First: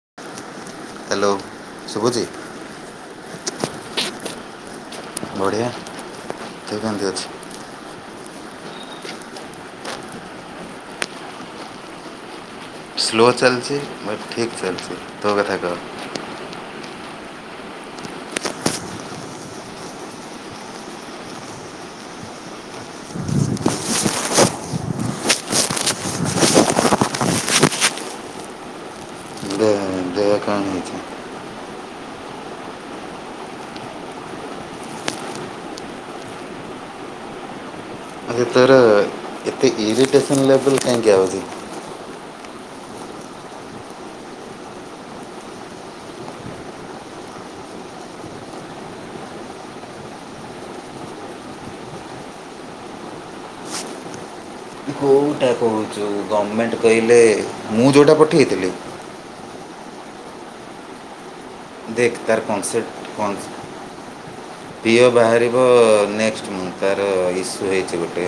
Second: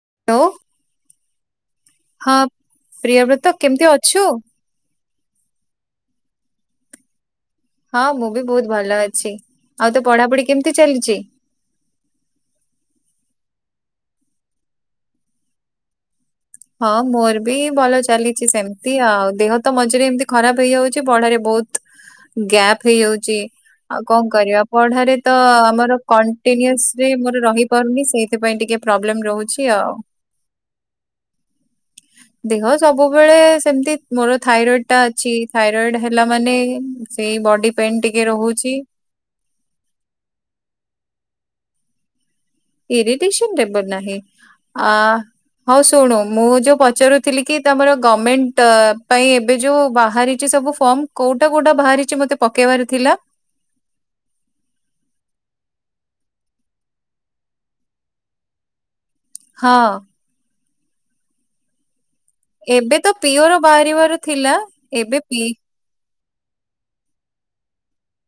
[unintelligible] Hello! ହଁ ପ୍ରିୟବ୍ରତ କେମିତି ଅଛୁ? ବଢିଆ। ତୁ କେମିତି ଅଛୁ? ହଁ ମୁଁ ବି ବହୁତ ଭଲ ଅଛି। ଆଉ ତୋ ପଢାପଢି କେମିତି ଚାଲିଚି? ହଁ ଭଲ ସ୍ଲୋ ଚାଲଛି ମ ଠିକ ଚାଲିଛି। ତୋ କଥା କହ। ହଁ ମୋର ବି ଭଲ ଚାଲିଚି ସେମତି ଆଉ। ଦେହ ତ ମଝିରେ ଏମତି ଖରାପ ହେଇଯାଉଛି। ପଢାରେ ବ ବହୁତ ଗ୍ୟାପ୍ ହେଇଯାଉଚି। ଆଉ କଣ କରିବା ପଢାରେ ତ ଆମର କଣ୍ଟିନ୍ୟୁସରି ମୋର ରହିପାରୁନି। ସେଇଥିପାଇଁ ଟିକେ ପ୍ରୋବ୍ଲେମ୍ ରହୁଛି ଦେ ଆଉ। ଦେହ କ'ଣ ହେଇଛି ଦେହ ସବୁବେଳେ ସେମିତି ମୋର ଥାଇରଏଡ୍ ଟା ଅଛି। ଥାଇରଏଡୂ ହେଲା ମାନେ ସେ ଏଇ ବଡି ପେନ୍ ଟି ଆ ଭିତରେ ଏତେ ଇରିଟେସନ୍ ଲେବଲ୍ କାଇଁକି ଆଉଚି? ଇରିଟେସନ୍ ଲେବଲ୍ ନାହିଁ। ଆ ହଉ ଶୁଣୁ ମୁଁ ଯୋଉ ପଚାରୁଥିଲି କି ତୋମର ଗମେଣ୍ଟ ପାଇଁ ଏବେ ଯୋଉ ବାହାରିଚି ସବୁ ଫର୍ମ କୋଉଟା କୋଉଟା ବାହାରିଛି ମତେ ପକେଇବାର ଥିଲା [unintelligible] କେଉଁଟା କହୁଛୁ ଗଭର୍ଣ୍ଣମେଣ୍ଟ କହିଲେ ମୁଁ ଯେଉଁଟା ପଠେଇଥିଲି। ହଁ ଦ୍ଖ୍ ତାର ଏବେ କନ୍ସେଟ୍ ତ କଣ ପିଓର ବାହାରିବାର ଥିଲା ଅଛି ଦିଅ ଏବେ ପି ବାହାରିବ ନେକ୍ସଟ ମୁ ତାର ଇସୁ ହେଇଛି ଗୋଟେ।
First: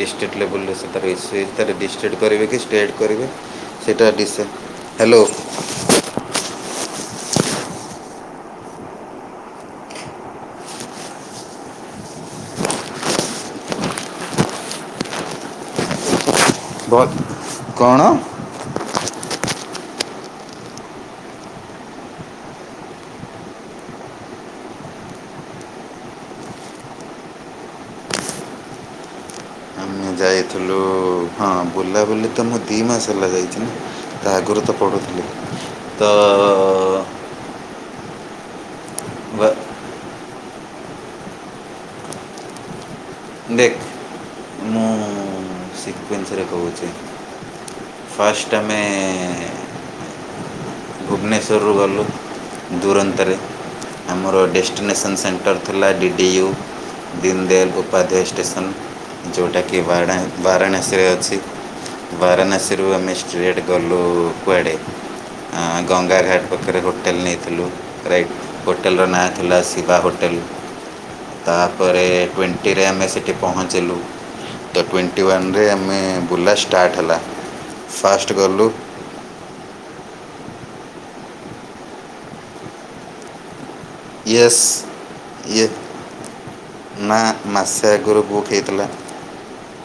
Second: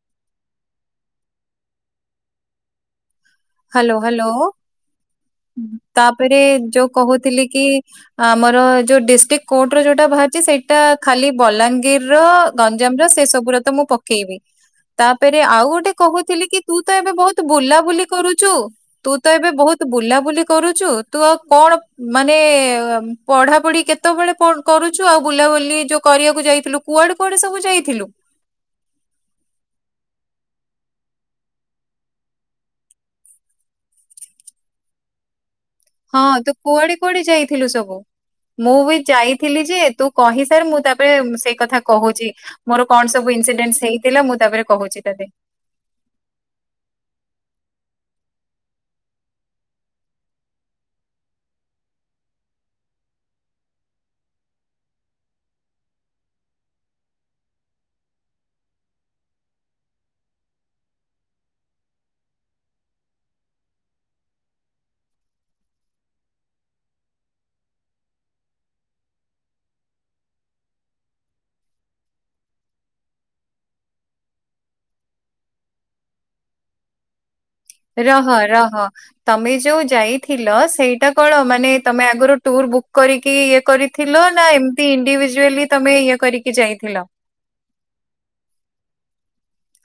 ଡିଷ୍ଟ୍ରିକ୍ଟ୍ ଲେବୁଲ୍ରେ ସେ ତାର ଇସ୍ୟୁ ହେଇଛି ଡିଷ୍ଟ୍ରିକ୍୍ଟ କରିବେ କି ଷ୍ଟେଟ୍ କରିବେ ହାଲୋ ସେଇଟା ହାଲୋ ଡିସେ ହ୍ୟାଲୋ ତାପରେ ଯୋଉ କହୁଥିଲି କି ଆମର ଯୋଉ ଡିଷ୍ଟ୍ରିକ୍ଟ କୋର୍ଟ ର ଯୋଉଟା ବାହାରିଛି ସେଇଟା ଖାଲି ବଲାଙ୍ଗୀର ଲାଙ୍ଗୀର ର ଗଞ୍ଜାମ ର ସେ ସବୁର ର ତ ମୁଁ ପକେଇବି ତାପରେ ଆଉ ଗୋଟେ କହୁ ଥିଲି କି ତୁ ତ ଏବେ ବହୁତ କଣ ବୁଲାବୁଲି ତୁ କରୁଛୁ। ତ ଏବେ ବହୁତ ବୁଲାବୁଲି କରୁଛୁ ତୁ ଆଉ କଣ ମାନେ ପଢ଼ୁ ପଢ଼ା ପଢ଼ି କେତେବେଳେ କଣ କରୁଛୁ ଆଉ ବୁଲାବୁଲି ଯୋଉ କରିବାକୁ ଯାଇଥିଲୁ କୁଆଡ଼େ କୁଆଡ଼େ ସବୁ ଯାଇଥିଲୁ। ଆମ ଯାଇ ବୁଲାବୁଲି ତ ମୁଁ ଦି ମାସ ହେଲା ଯାଇଛି ନା ତା ଆଗରୁ ତ ପଢ଼ୁଥିଲି। ତ ହଁ ତୁ କୁଆଡେ କୁଆଡେ ଯାଇଥିଲୁ ସବୁ ମୁଁ ବି ବା- ଯାଇଥିଲି ଯେ ତୁ କହି ସାର୍ ମୁଁ ତାପରେ ସେଇ କଥା କହୁଛି ମୋର କଣ ସବୁ ଦେଖ ଇନସିଡେନ୍ସ ହେଇଥିଲା ମୁଁ ତାପରେ କହୁଛି ତତେ। ସିକ୍ୱେନ୍ସରେ କହୁଛେ ଫାଷ୍ଟ ଆମେ ଭୁବନେଶ୍ଵରରୁ ଗଲୁ ଦୁରନ୍ତରେ ଆମର ଡେଷ୍ଟିନେସନ୍ ସେଣ୍ଟର ଥିଲା D D U Deendayal Upadhyay station ଯେଉଁଟାକି ବାଡା ବାରାଣାସୀରେ ଅଛି। ବାରନାସୀରୁ ଆମେ ଷ୍ଟ୍ରେଟ ଗଲୁ କୁଆଡ଼େ ନା ଗଙ୍ଗା ଘାଟ ପାଖରେ ହୋଟେଲ୍ ନେଇଥିଲୁ ରାଇଟ୍ ହୋଟେଲର ନାଁ ଥିଲା ଶିବା ହୋଟେଲ୍। [inaudible] ତାପରେ ଟ୍ୱେଣ୍ଟିରେ ଆମେ ସେଠି ପହଞ୍ଚିଲୁ ତ ଟ୍ୱେଣ୍ଟି ଟ୍ୱେଣ୍ଟି ୱାନରେ ଆମେ ବୁଲା ଷ୍ଟାର୍ଟ ହେଲା। ରହ ଫାର୍ଷ୍ଟ ଗଲୁ ରହ ତମେ ଯୋଉ ଯାଇଥିଲ ସେଇଟା କଣ ମାନେ ତମେ ଆଗରୁ ଟୁର୍ ବୁକ୍ କରିକି ଇଏ କରି ଥିଲ ନା ୟେସ୍ ଏମିତି ଇଏ ଇଣ୍ଡିଭିଜୁଆଲି ତମେ ଇଏ କରିକି ଯାଇଥିଲ। [inaudible] ନା ମାସେ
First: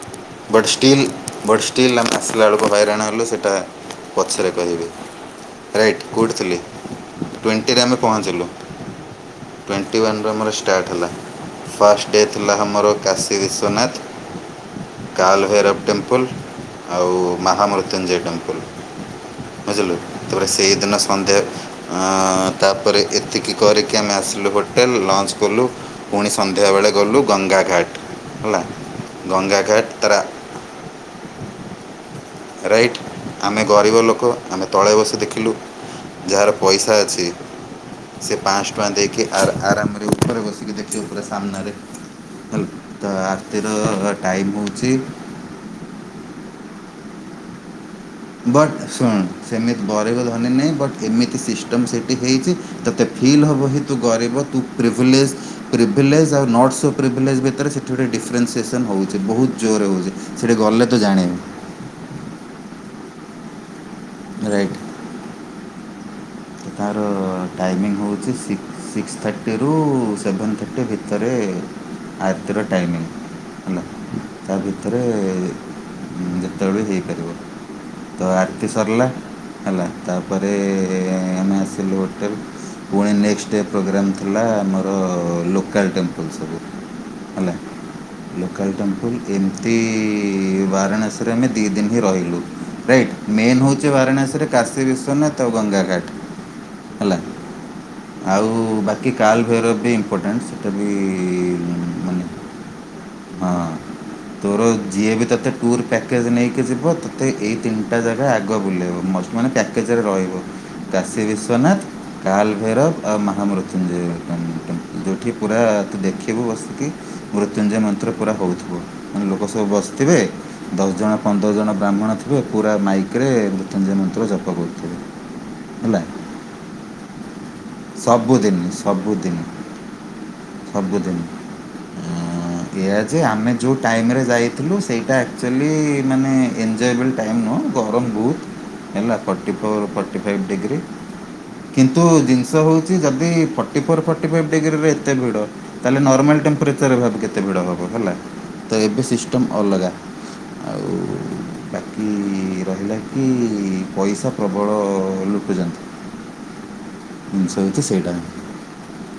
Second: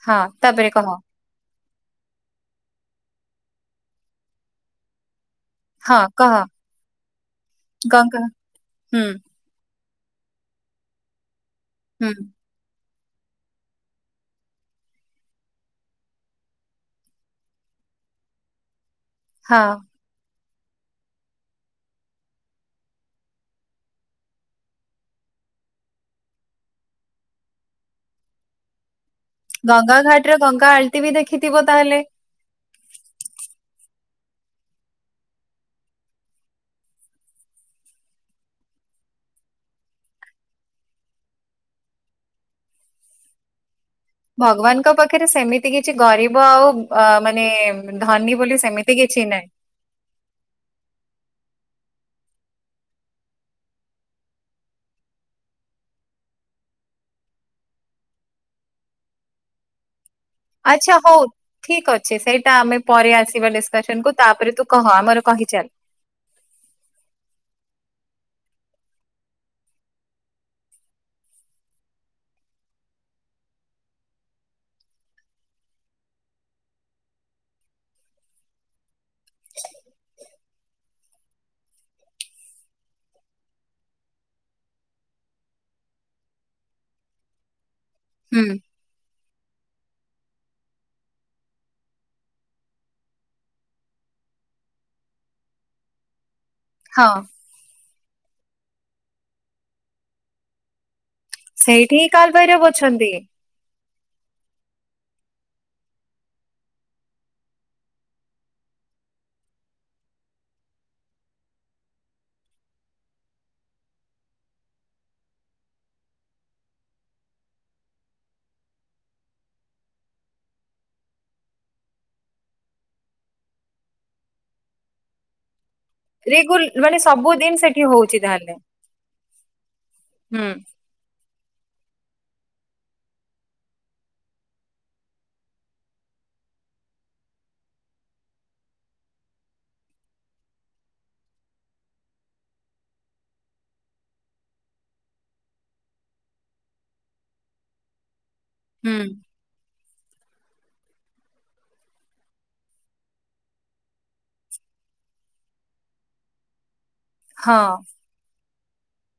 ହଁ ବଟ ତାପରେ କହ ଷ୍ଟିଲ୍ ବଟ ଷ୍ଟିଲ୍ ଆମେ ଆସିଲା ବେଳକୁ ବାଇରାଣ ହେଲୁ ସେଇଟା। ପଛରେ କହିବି। ହଁ ରାଇଟ୍ କହ କୋଉଠି ଥିଲି ଟ୍ୱେଣ୍ଟିରେ ଆମେ ଗଙ୍ଗା ପହଞ୍ଚିଲୁ। ହୁଁ ଟ୍ୱେଣ୍ଟି ୱାନ୍ର ଆମର ଷ୍ଟାର୍ଟ ହେଲା ଫାଷ୍ଟ ହୁଁ ଡେ ଥିଲା ଆମର। କାଶୀ ବିଶ୍ୱନାଥ୍ କାଲଭୈରବ ଟେମ୍ପଲ୍ ଆଉ ମହା ମୃତ୍ୟୁଞ୍ଜୟ ଟେମ୍ପଲ୍ ହଁ ବୁଝିଲୁ। ପରେ ସେଇଦିନ ସନ୍ଧ୍ୟା ତାପରେ ଏତିକି କରିକି ଆମେ ଆସିଲୁ ହୋଟେଲ। ଞ୍ଚ କଲୁ ପୁଣି ସନ୍ଧ୍ୟାବେଳେ ଗଲୁ ଗଙ୍ଗା ଘାଟ୍ ହେଲା ଗଙ୍ଗା ଘାଟ୍ ଘାଟ୍ରେ ଗଙ୍ଗା ଆଳତୀ ବି ଦେଖିଥିବ ତାହେଲେ। ରାଇଟ୍ ଆମେ ଗରିବ ଲୋକ ଆମେ ତଳେ ବସି ଦେଖିଲୁ। ଯାହାର ପଇସା ଅଛି ସେ ପାଆଂଶ ଟଙ୍କା ଦେଇକି ଆର୍ ଆରାମରେ ଉପରେ ବସିକି ଦେଖି ଉପରେ ସାମ୍ନାରେ। ହେଲ ତ ଆରତିର ଭଗବାନଙ୍କ ପାଖରେ ସେମିତି କିଛି ଗରିବ ଆଉ ଅ ମାନେ। ଧନୀ ବୋଲି ବଟ୍ ସେମିତି ଶୁଣୁ କିଛି ନାହିଁ ସେମିତି ବରେବ ଧନୀ ନାହିଁ ବଟ୍ ଏମିତି ସିଷ୍ଟ ସିଷ୍ଟମ୍ ସେଠି ହେଇଚି ତତେ ଫିଲ୍ ହବ ହି ତୁ ଗରିବ ତୁ ପ୍ରିଭିଲେସ ପ୍ରିଭିଲେଶ୍ ଆଉ ନଟ୍ ସୋ ପ୍ରିଭିଲାଇଜ୍ ଭିତରେ ସେଠି ଗୋଟେ ଡିଫରେନ୍ସିଏସନ ହଉଛି ବହୁତ ଜୋରରେ ହଉଛି। ଆଚ୍ଛା ହଉ ଠିକ ଅଛି ସେଇଟା ଆମେ ପରେ ଆସିବା ଡିସକସନ କୁ ତାପରେ ତୁ ରାଇଟ୍ କହ ଆମର କହିଚାଲ। ଟାଇମିଙ୍ଗ ହେଉଛିିକ ସିକ୍ସ ସିକ୍ସ ଥାର୍ଟିରୁ ସେଭେନ୍ ଥାର୍ଟି ଭିତରେ ଆରତିର ଟାଇମିଂ ହେଲା ତା ଭିତରେ ହୁଁ ଯେତେବେଳେ ହେଇପାରିବ। ତ ଆରତି ସରିଲା ହେଲା ତାପରେ ଆମେ ଆସିଲୁ ହୋଟେଲ ପୁଣି ନେକ୍ସଟ ଡେ ପ୍ରୋଗ୍ରାମ୍ ଥିଲା ଆମର ଲୋକାଲ୍ ଟେମ୍ପଲ୍ ସବୁ। ହେଲା ହୁଁ ଲୋକଲ ଟେମ୍ପୁଲ ଏମତି ଇ ବାରାଣାସୀରେ ଆମେ ଦିଇ ଦିନ ହିଁ ରହିଲୁ ରାଇଟ୍ ମେନ୍ ହେଉଛି ବାରାଣା ଦେଶରେ କାଶୀ ବିଶ୍ୱନାଥ ଆ ଗଙ୍ଗାଘାଟ ହଁ। ଆଉ ବାକି କାଲଭେର ବି ଇମ୍ପୋର୍ଟାଣ୍ଟ ସେଇଟା ବି ସେଇଠି ହିଁ ମାନେ କାଲବୈରବ ଅଛନ୍ତି। ହଁ ତୋର ଯିଏ ବି ତୋତେ ଟୁର୍ ପ୍ୟାକେଜ୍ ନେଇକି ଯିବ ତୋତେ ଏଇ ତିନିଟା ଜାଗା ଆଗ ବୁଲାଇବ ମଷ୍ଟ ମାନେ ପ୍ୟାକେଜରେ ରହିବ। କାଶୀ ବିଶ୍୍ୱନାଥ କାଲ ଭୈରବ ଆଉ ମହା ମୃତ୍ୟୁଞ୍ଜୟ ଯୋଉଠି ପୁରା ତୁ ଦେଖିବୁ ବସିକି ମୃତ୍ୟୁଞ୍ଜୟ ମନ୍ତ୍ର ପୁରା ହଉଥିବ ମାନେ ଲୋକ ସବୁ ବସିଥିବେ ଦଶ ଜଣ ପନ୍ଦର ଜଣ ବ୍ରାହ୍ମଣ ଥିବେ ପୁରା ମାଇକରେ ମୃତ୍ୟୁଞ୍ଜୟ ମନ୍ତ୍ର ଜପ କରୁଥିବେ। ହେଲା ରେଗୁ ମାନେ ସବୁଦିନ ସେଠି ହଉଛି ତାହେଲେ ସବୁଦିନ ସବୁଦିନ ହୁଁ ସବୁଦିନ [unintelligible] ଏହା ଯେ ଆମେ ଯେଉଁ ଟାଇମେ ଯାଇଥିଲୁ ସେଇଟା ଆକ୍ଚୁଆଲି ମାନେ ଏଞ୍ଜୟବଲ୍ ଟାଇମ୍ ନୁଁ ଗରମ ବୋହୁତ ହେଲା forty four forty five degree କିନ୍ତୁ ଜିନ ଷ ହେଉଛି ଯଦି ଫର୍ଟି ଫୋର୍ ଫର୍ଟି ଫାଇଭ୍ ଡିଗ୍ରୀରେ ଏତେ ଭି ତାହେଲେ ନର୍ମାଲ୍ ଟେମ୍ପରେଚରରେ ଭାବ କେତେ ଡ଼ ଭିଡ଼ ହବ ହେଲା। ହୁଁ ଏବେ ସିଷ୍ଟମ ଅଲଗା। ଆଉ [unintelligible] ବାକି ରହିଲା କି ପଇସା ପ୍ରବଳ ଲୁଟୁଛନ୍ତି। [unintelligible] ହଁ ସବଛି ସେଇଟା।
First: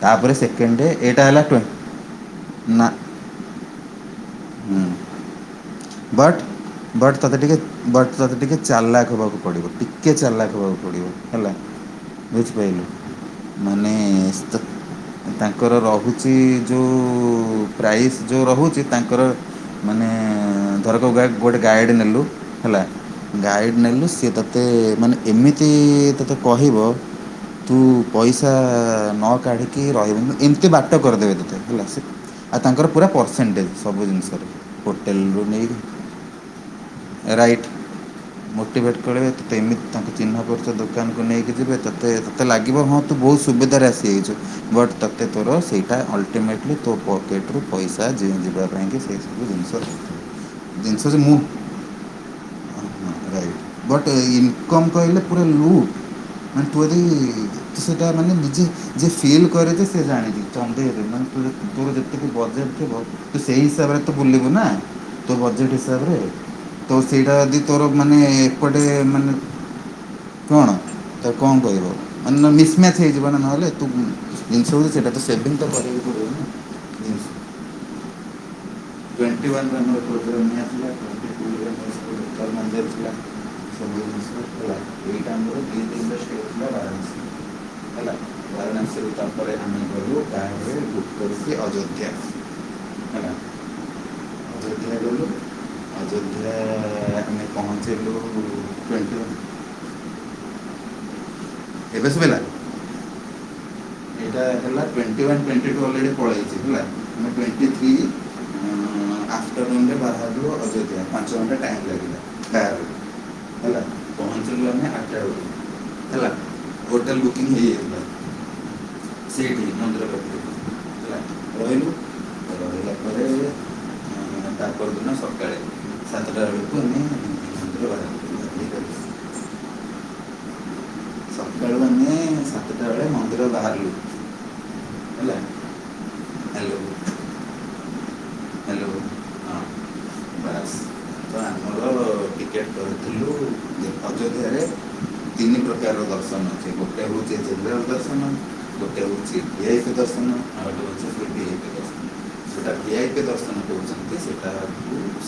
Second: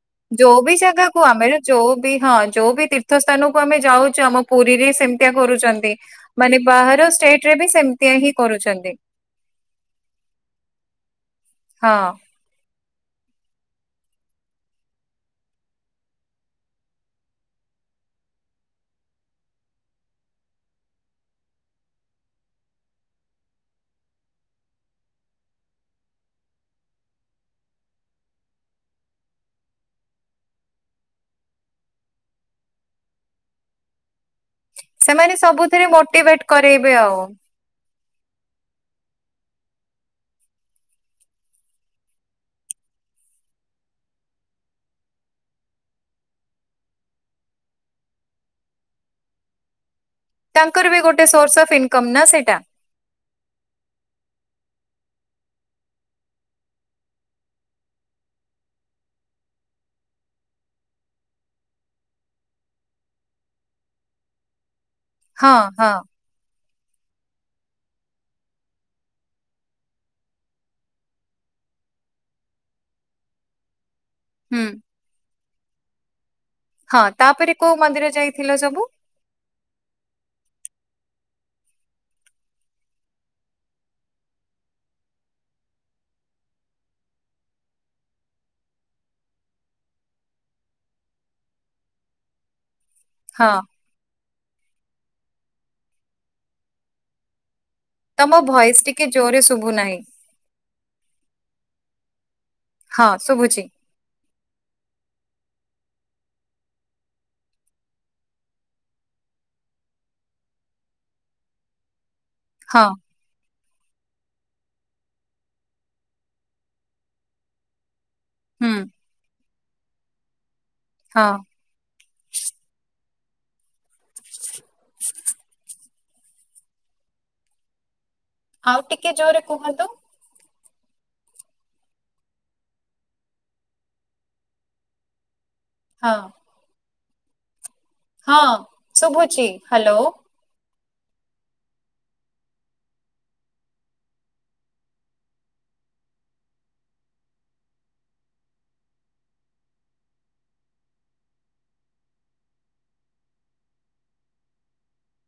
ତାପରେ ଯୋଉ ବି ସେକେଣ୍ଡ ଡେ ଏଇଟା ଜାଗାକୁ ହେଲା ଆମେର ଟ୍ୱେ ଯୋଉ ବି ହଁ ଯୋଉ ନା ବି ତୀର୍ଥ ସ୍ଥାନକୁ ଆମେ ଯାଉଛୁ ଆମ ପୁରୀରେ ହୁଁ ସେମିତିଆ କରୁଛନ୍ତି ବଟ୍ ମାନେ ବାହାର ବଟ୍ ତୋତେ ଷ୍ଟେଟ ରେ ଟିକେ ବି ବଟ୍ ସେମିତିଆ ହିଁ ତୋତେ ଟିକେ ଚାରି କରୁଛନ୍ତି ଲାଖ ହେବାକୁ ପଡିବ ଟିକେ ଚାର ଲଖ ହେବାକୁ ପଡ଼ିବ ହେଲା। ହଁ। ରୁଚ ପାଇାଇିଲ ମାନେ ତାଙ୍କର ରହୁଛି ଯେଉଁ ପ୍ରାଇସ୍ ଯେଉଁ ରହୁଛି ତାଙ୍କର ମାନେ ଧରକ ଗ ଗୋଟେ ଗାଇଡ ନେଲୁ ହେଲା ଗାଇଡ଼ ନେଲୁ ସି ତୋତେ ମାନେ ଏମିତି ତୋତେ କହିବ ତୁ ପଇସା ନ କାଢିକି ରହିବୁ ଏମିତି ବାଟ କରିଦେବେ ତୋତେ ହେଲା ସେ ଆଉ ତାଙ୍କର ପୁରା ପରସେଣ୍ଟେଜ ସବୁ ଜିନିଷରେ ସେମାନେ ହୋଟେଲରୁ ନେଇ ସବୁଥିରେ ମୋଟିଭେଟ କରରୋଇବେ ଆଉ। ରାଇଟ୍ ମୋଟିଭେଟ୍ କରେଇବେ ତୋତେ ଏମିତି ତାଙ୍କ ଚିହ୍ନ ପରିଛ ଦୋକାନକୁ ନେଇକି ଯିବେ ତୋତେ ତତେ ଲାଗିବ ହଁ ତୁ ବ ସୁବିଧ ଆସିଯ ବଟ ତତେ ତୋର ସେଇଟା ଅଲଟିମେଟଲି ତୋ ପକେଟୁ ପଇସା ଁ ହଁ ବା ଆଙ୍କଞି ସେଇସବୁ ଜିନିଷ ତାଙ୍କର ବି ଜିନିଷ ଗୋଟେ ମୁ ସୋର୍ସ ଅଫ୍ ଇନକମ ନା ସେଇଟା। ବଟ ଇନକମ୍ କହିଲେ ପୁରା ଲୁଟ ମାନେ ତୋରି ସେଟା ମାନେ ନିଜେ ଯଏ ଫିଲ୍ କରେଛ ସେ ଜାଣିଛି ତେ ତୋର ଯେତେକି ବଜେଟ ଥିବ ତୁ ସେଇ ହିସାବରେ ତ ବୁଲିବୁ ନା। ତୋ ହଁ ବଜେଟ୍ ହଁ ହିସାବରେ। ତ ସେଇଟା ଯଦି ତୋର ମାନେ ଏପଟେ ମାନେ କଣ ତା କ ଣ କହିବ ମାନେ ମିସମ୍ୟାଚ୍ ହେଇଯିବ ନା ନହେଲେ ତୁ ହୁଁ ଜିନିଷ ହଉଛି ସେଇଟା ତ ସେ ତ କରିବି ପଡିବନା। ହଁ ତାପରେ କୋଉ ମନ୍ଦିର ଯାଇଥିଲ ସବୁ? ଟଣ୍ଟି ଜ୍ର ଜ ମନ୍ଦ [inaudible] [unintelligible] ହେଲା କାରଣ ସେ ତାପରେ ଆମେ ଗଲୁ ତାରେ ବୁ କରୁଛି ଅଯୋଧ୍ୟା। ହ। ହେଲା ହଁ। ଅଯୋଧ୍ୟା ରୁ ଗ ଅଯୋଧ୍ୟା ଏଖ ପହଞ୍ଚ ତମ ଭଏସ ଟିକେ ଜୋରେ ଶୁଭୁ ନାହିଁ। [inaudible] ହଁ ଶୁଭୁଛି। ଏଟା ହେଲା ଟ୍ରୋଣି ଉଅନେ ତେଟିଥି କି ପଳେଇଚି। ଆଫ୍ଟରନୁନରେ ବହାରୁ ଅଯୋଧ୍ୟ ପାଞ୍ଚ ଘଣ୍ଟା ଟାଇମ୍ ଲାଗିଲା। ହଁ। ହେଲା ପହଞ୍ଚିଲ ଆମେ ଆଠଟାେଳ ହେଲା ହୋଟେଲ ବୁକିଂ ହେଇଯାଇଥିଲା। ହୁଁ। ସେିଇଠ ମନ୍ଦରପଟରୁ ହେଲା ହଁ। ରହିଲୁ ରିଲ [inaudible] ତା ପରଦିନ ସକାଳେ ସାତଟା ବେଳକୁ ଆମେ ମରେ ବାହାରୁ ଆଉ ଟିକେ ଜୋରେ କୁହନ୍ତୁ। ସତକାଳେ ତାନେ ସତତା ଆଳେ ମନ୍ଦିର ବାହାରିଲୁ ହେଲା। ହଁ। ହ୍ୟାଲୋ। ହଁ ଶୁଭୁଛି ହ୍ୟାଲୋ ହ୍ୟାଲୋ। [inaudible] ଟିକେଟ କରିଥିଲୁ ଅଯୋଧ୍ୟାରେ ତିନି ପ୍ରକାର [inaudible] ଗୋଟେ ବଚେ ଜଲ ଦ ଗୋଟେ ବଚିଇକ ଦ ଆଉ [inaudible] ସେଟା ଭଆଇ ପ ଦର୍ଶନ କହୁଛନ୍ତି ସେଟା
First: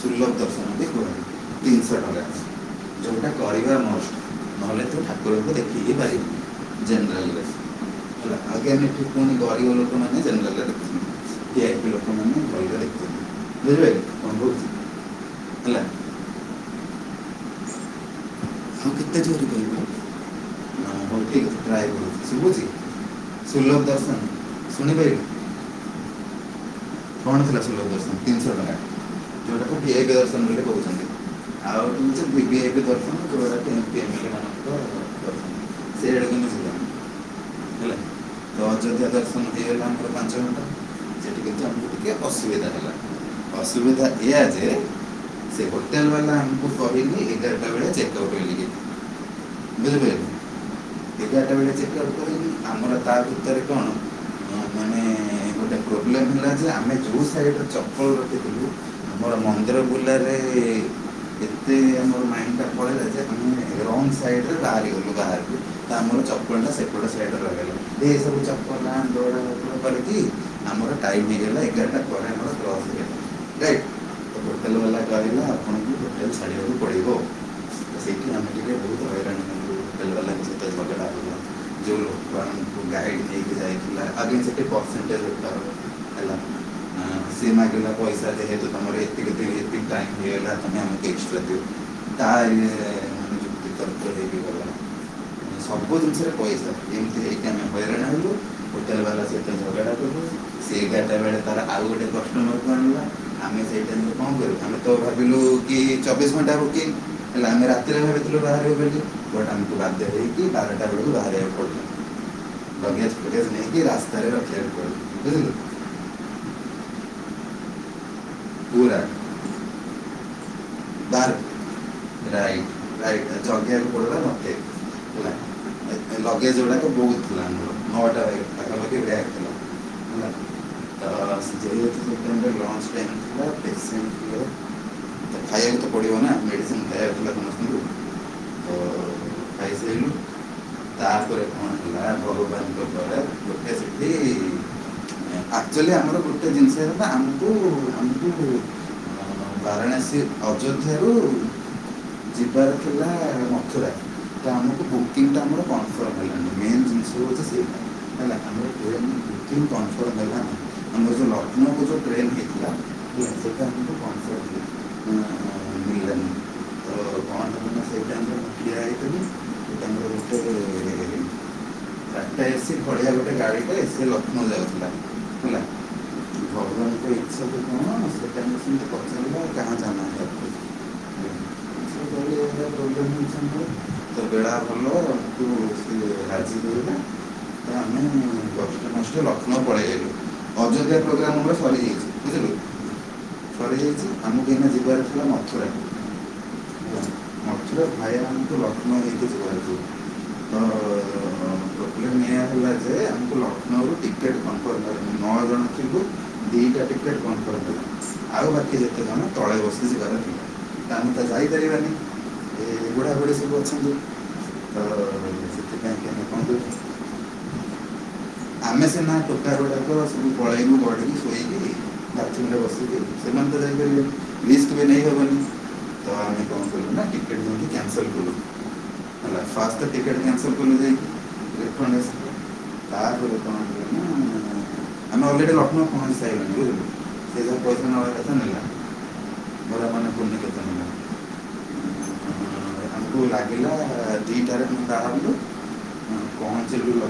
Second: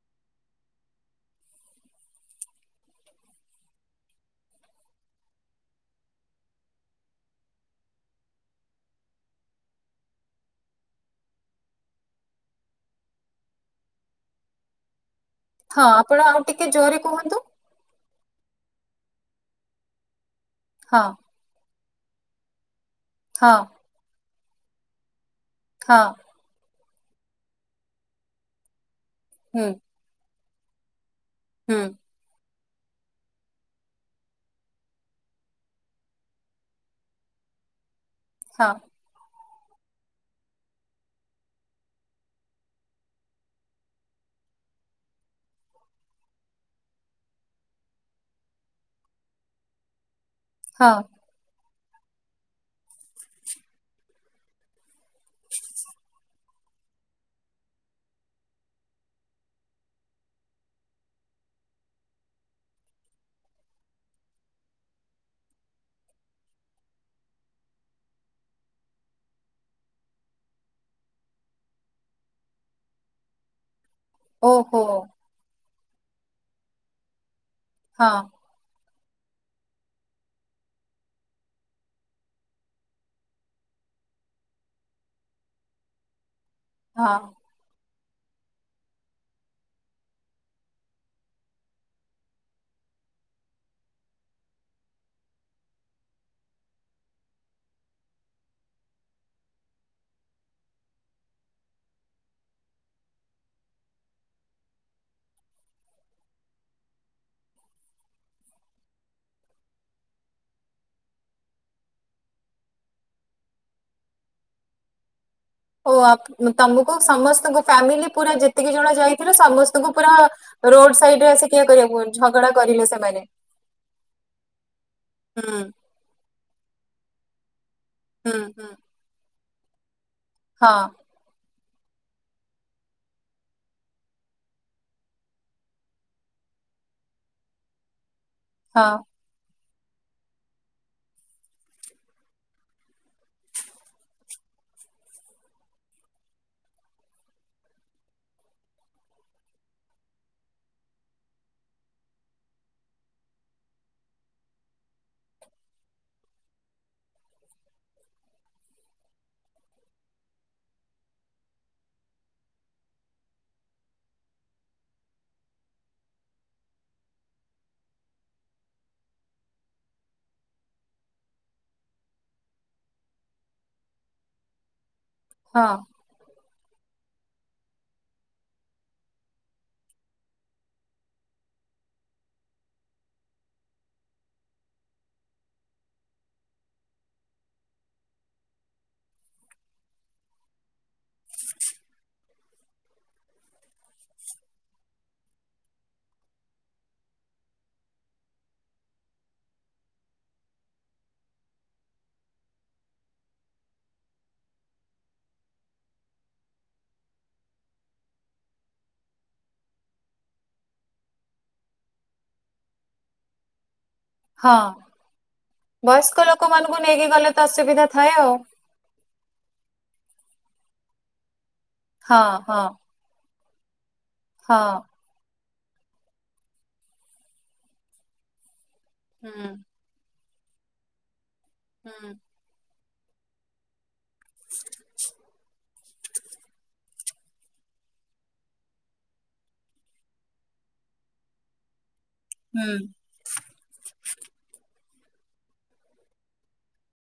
ସୁଲଭ ଦର୍ଶନ ବି କୁହ ତିନି [inaudible] ଯୋଉଟା କରିବା ମଷ୍ଟ ନହେଲେ ତୁ ଠାକୁରଙ୍କୁ ଦେଖ ଏ ଜନରଲରେ। ହେଲା [inaudible] ଗରିବ ଲୋକ ନାହାନ୍ତି ଯେନେ ରାଲାରେ। ଭି ଆଇପି ଲୋକମାନେ [inaudible] ହଁ ଆପଣ ଆଉ ଟିକେ ଜୋରରେ କୁହନ୍ତୁ। ଆଉ କେତେ ଜୋର କରିବ ନା ହଁ ହଉ ଠିକ ଅଛି ଟ୍ରାଏ କର ଶୁଛି ହଁ ସୁଲଭ ଦର୍ଶନ ଶୁଣିପାରିବେ। ହଁ। କଣ ଥିଲା ସୁଲ ଦର୍ଶନ ତିନିଶହ ଟଙ୍କା ହୁଁ ଯୋଉଟାକୁ କିଏ ଦର୍ଶନ ବୋଲିୋେ କହୁଛନ୍ତି। ହୁଁ ଆଉ [inaudible] [inaudible] ହଁ ହେଲା [unintelligible] ଟିକେ ଅସୁବିଧା ହେଲା ଅସୁବିଧା ଏହାଇ ଯେ ସେ ହୋଟେଲ ବାଲା ଆମକୁ ସିଲି ଏାରା ବଳେ ଚ ବେଳେ ବେଲେ ହଁ ଏଗଟା ବଳେଛ। ଆମର ତା ଭିତରେ କଣ ମାନେ ଗୋଟେ ପ୍ରୋବ୍ଲେମ ହେଲା ଯେ ଆମେ ଯେଉଁ ସାଇଡ଼ ଚପଲ ରଖିଥିଲୁ ଆମର ମନ୍ଦିର ବୁଲାରେ ଏତେ ଆମର ମା ପଳେଇେ ଯେ ରଙ୍ଗ ସାଇଡରେ ବାହାରିଲୁ ବା ତା ଚପଲ ଟା ସେପଟ ସ ଲଗେଇ ଏ ସବୁ ଚପଲ ଦୋଡ କରିକି ଆମର ଟ [inaudible] ଜଣ୍ଡ ପ୍ରସ ରାଇ ପୋଟଲ ଓହୋ ବଲା କାରିନ ଆପଣଙ୍କୁ ହୋଟେଲ ଛାଡ଼ିବାକୁ ପଡ଼ିବ ତ ହଁ ସେଇଠି ଆମେ ଟିକେ ବହୁତ ହଇରାଣ [inaudible] ଯୋଉ ଲୋକ ଗାଇଡ ନେଇକି ଯାଇଥିଲା ଆଗ ସେ ହେ ହଁ ସିମା ପଇସା ଯେହେତୁ ତୁମର ଏତିକି ଏତିକ ଟାଇମ୍ ଏଗଲା ତୁମେ ଆମକୁ ଏକ୍ସ୍ରା ଦିଅ। ତାାରଯୁକ୍ତି ତନ୍ତ ହେଇକ ସବୁ ଜିନିଷରେ ପଇସା ଏମିତି ହେଇକି ଆମେ ହଇରାଣ ହେବୁ ହୋଟେଲ ବାଲା ସହିତ ଝଗଡ଼ା କଲୁ। [inaudible] ତାର ଆଉ ଗୋଟେ ପ୍ରଶ୍ନ ନ ଆଣିଲା ଆମେ ସେଇ ଟାଇମ କଣ କରୁ ଆମେ ତ ଭାବିଲୁ କି ଚବିଶ ଘଣ୍ଟ ହେଲେ ଆମେ ରାତିରେ ଭାବିଥିଲୁ ବାହାରଟାକୁ ବାଧ୍ୟ ହେଇକି ବାରଟା ବେଳକୁ ବା [unintelligible] ବଗଜ ଫଗଜ ନେଇକି ରାସ୍ତାରେ ରଖିବାକୁ ପଡିବ ବୁଝିଲୁ। ହ ତମକୁ ସମସ୍ତଙ୍କୁ ଫ୍ୟାମିଲି ପୁରା ଯେତିକି ଜଣ ପୁରା ଯାଇଥିଲେ ସମସ୍ତଙ୍କୁ ପୁରା ରୋଡ ସାଇଡ ରେ ଆସ ଠୀଆ କରିବାକୁ ଝଗଡା କରିଲେ ରାଇଟ ସେମାନେ ରାଇଟ ଜଗିବାକୁ ପଡିଲା ହୁଁ ମତେ ଲଗେଜ ଗୁଡାକ ବଥିଲା ନଟା ହୁଁ ହୁଁ ପାଖାପାଖି ବାଗ ଥିଲା। ହଁ [inaudible] [inaudible] ଖାଇବାକୁ ତ ପଡ଼ିବ ନା ମେଡ଼ିସିନ୍ ଖାଇବାକୁ ଥିଲା କୌଣସି ହଁ। ତାପରେ କଣ ହେଲା ଭଗବାନଙ୍କ ଦଳେ ଗୋଟେ ସେଠି ଆଚୁଆଲି ଆମର ଗୋଟେ ଜିନିଷ ହେଲା ଆମକୁ ଆମକୁ ବାରାଣାସୀ ଅଯୋଧ୍ୟାରୁ ଯିବାର ଥିଲା ନଥିଲା। ଆମକୁ ବୁକିଂ ଟା ଆମର କନଫରମ ହେଲାନି। ମେନ୍ ଜି ହେଲା ଆମରେ [inaudible] ଆମର ଯୋଉ ଲକ୍ଷ୍ନ କ ଯୋଉ ଟ୍ରେନ ହେଇଥିଲା [inaudible] ମିଳିଲାନି ତ କ'ଣ ହେବ ନା ସେଇ ଟାଇମ୍ରେ [unintelligible] [inaudible] ଟାଟା ଏସି ଭଳିଆ ଗୋଟେ ଗାଡି କଲେ ସେ ଲକ୍ଷ୍ନୌ ଯାଉଥିଲା। ହଁ। ସବୁ କଣ ମୁଁ ସେଟା ସତି ପଚାର ଆଉ କାହା ଜାନା ସେ କହିଲେ [unintelligible] ତ ବେଳା ଭଲ ତୁ ହଜି ଦେବନା ଲକ୍ଷ୍ନୌ ପଳେଇଲୁ ଅଯୋଧ୍ୟାରେ [inaudible] ସରିଯାଇଛି ବୁଝିଲୁ ସରିଯାଇଛି [inaudible] [inaudible] ଲକ୍ଷ୍ନ ନାଇକି ଯିବାର ଥିଲା। [inaudible] ତ ପ୍ରୋବ୍ଲେମଇ ହେଲା ଯେ ଆମକୁ ଲକ୍ଷ୍ନୌରୁ ଟିକେଟ କନଫର୍ମ ନଅ ଜଣ ଙ୍କୁୁ ଦୁଇଟା ଟିକେଟ୍ କନଫୋରମ୍ ହେଲା ଆଉ ବାକି ଯେତେ ଜଣ ତଳେ ବସି ଯିବାର ନା ଆମେ ତା ଯାଇପାରିବାନି ଏ ବୁଢ଼ାବୁଢ଼ୀ ସବୁ ଅଛନ୍ତି। ହଁ ତ ସେଥିପାଇଁ କି ବୟସ୍କ ଦେଖନ୍ତୁ ଲୋକମାନାନଙ୍କୁ ନେଇକି ଗଲେ ତ ଅସୁବିଧା ଥାଏ ଆଉ। ଆମେ ସିନା ଟୋକା ଗୁଡାକ ସବୁ ପଳେଇବୁ ହଁ ଶୋଇବୁ [inaudible] ହଁ ବସିକି ସେମାନେ ତ ଯାଇକ ହଁ ରିସ୍କି ବି ନେଇ ହେବନି। ଆମେ କଣ କଲୁ ନା ଟିକେଟ କ୍ୟାନ୍ସଲ କଲୁ। ହୁଁ ଫାର୍ଷ୍ଟ ଟିକେଟ କ୍ୟା ହୁଁ। ତା କଣ ଆମେ ଅଲରେଡି ଲକ୍ଷ୍ମ [unintelligible] ସେ [inaudible] ଭରା ମାନେ ପୁଣି କେତେ ନେଲା ହୁଁ। ପିଲା ଦିଇଟାରେ ମୁଁ ବାହାରିଲୁ ପହଞ୍ଚିଲୁ ଲ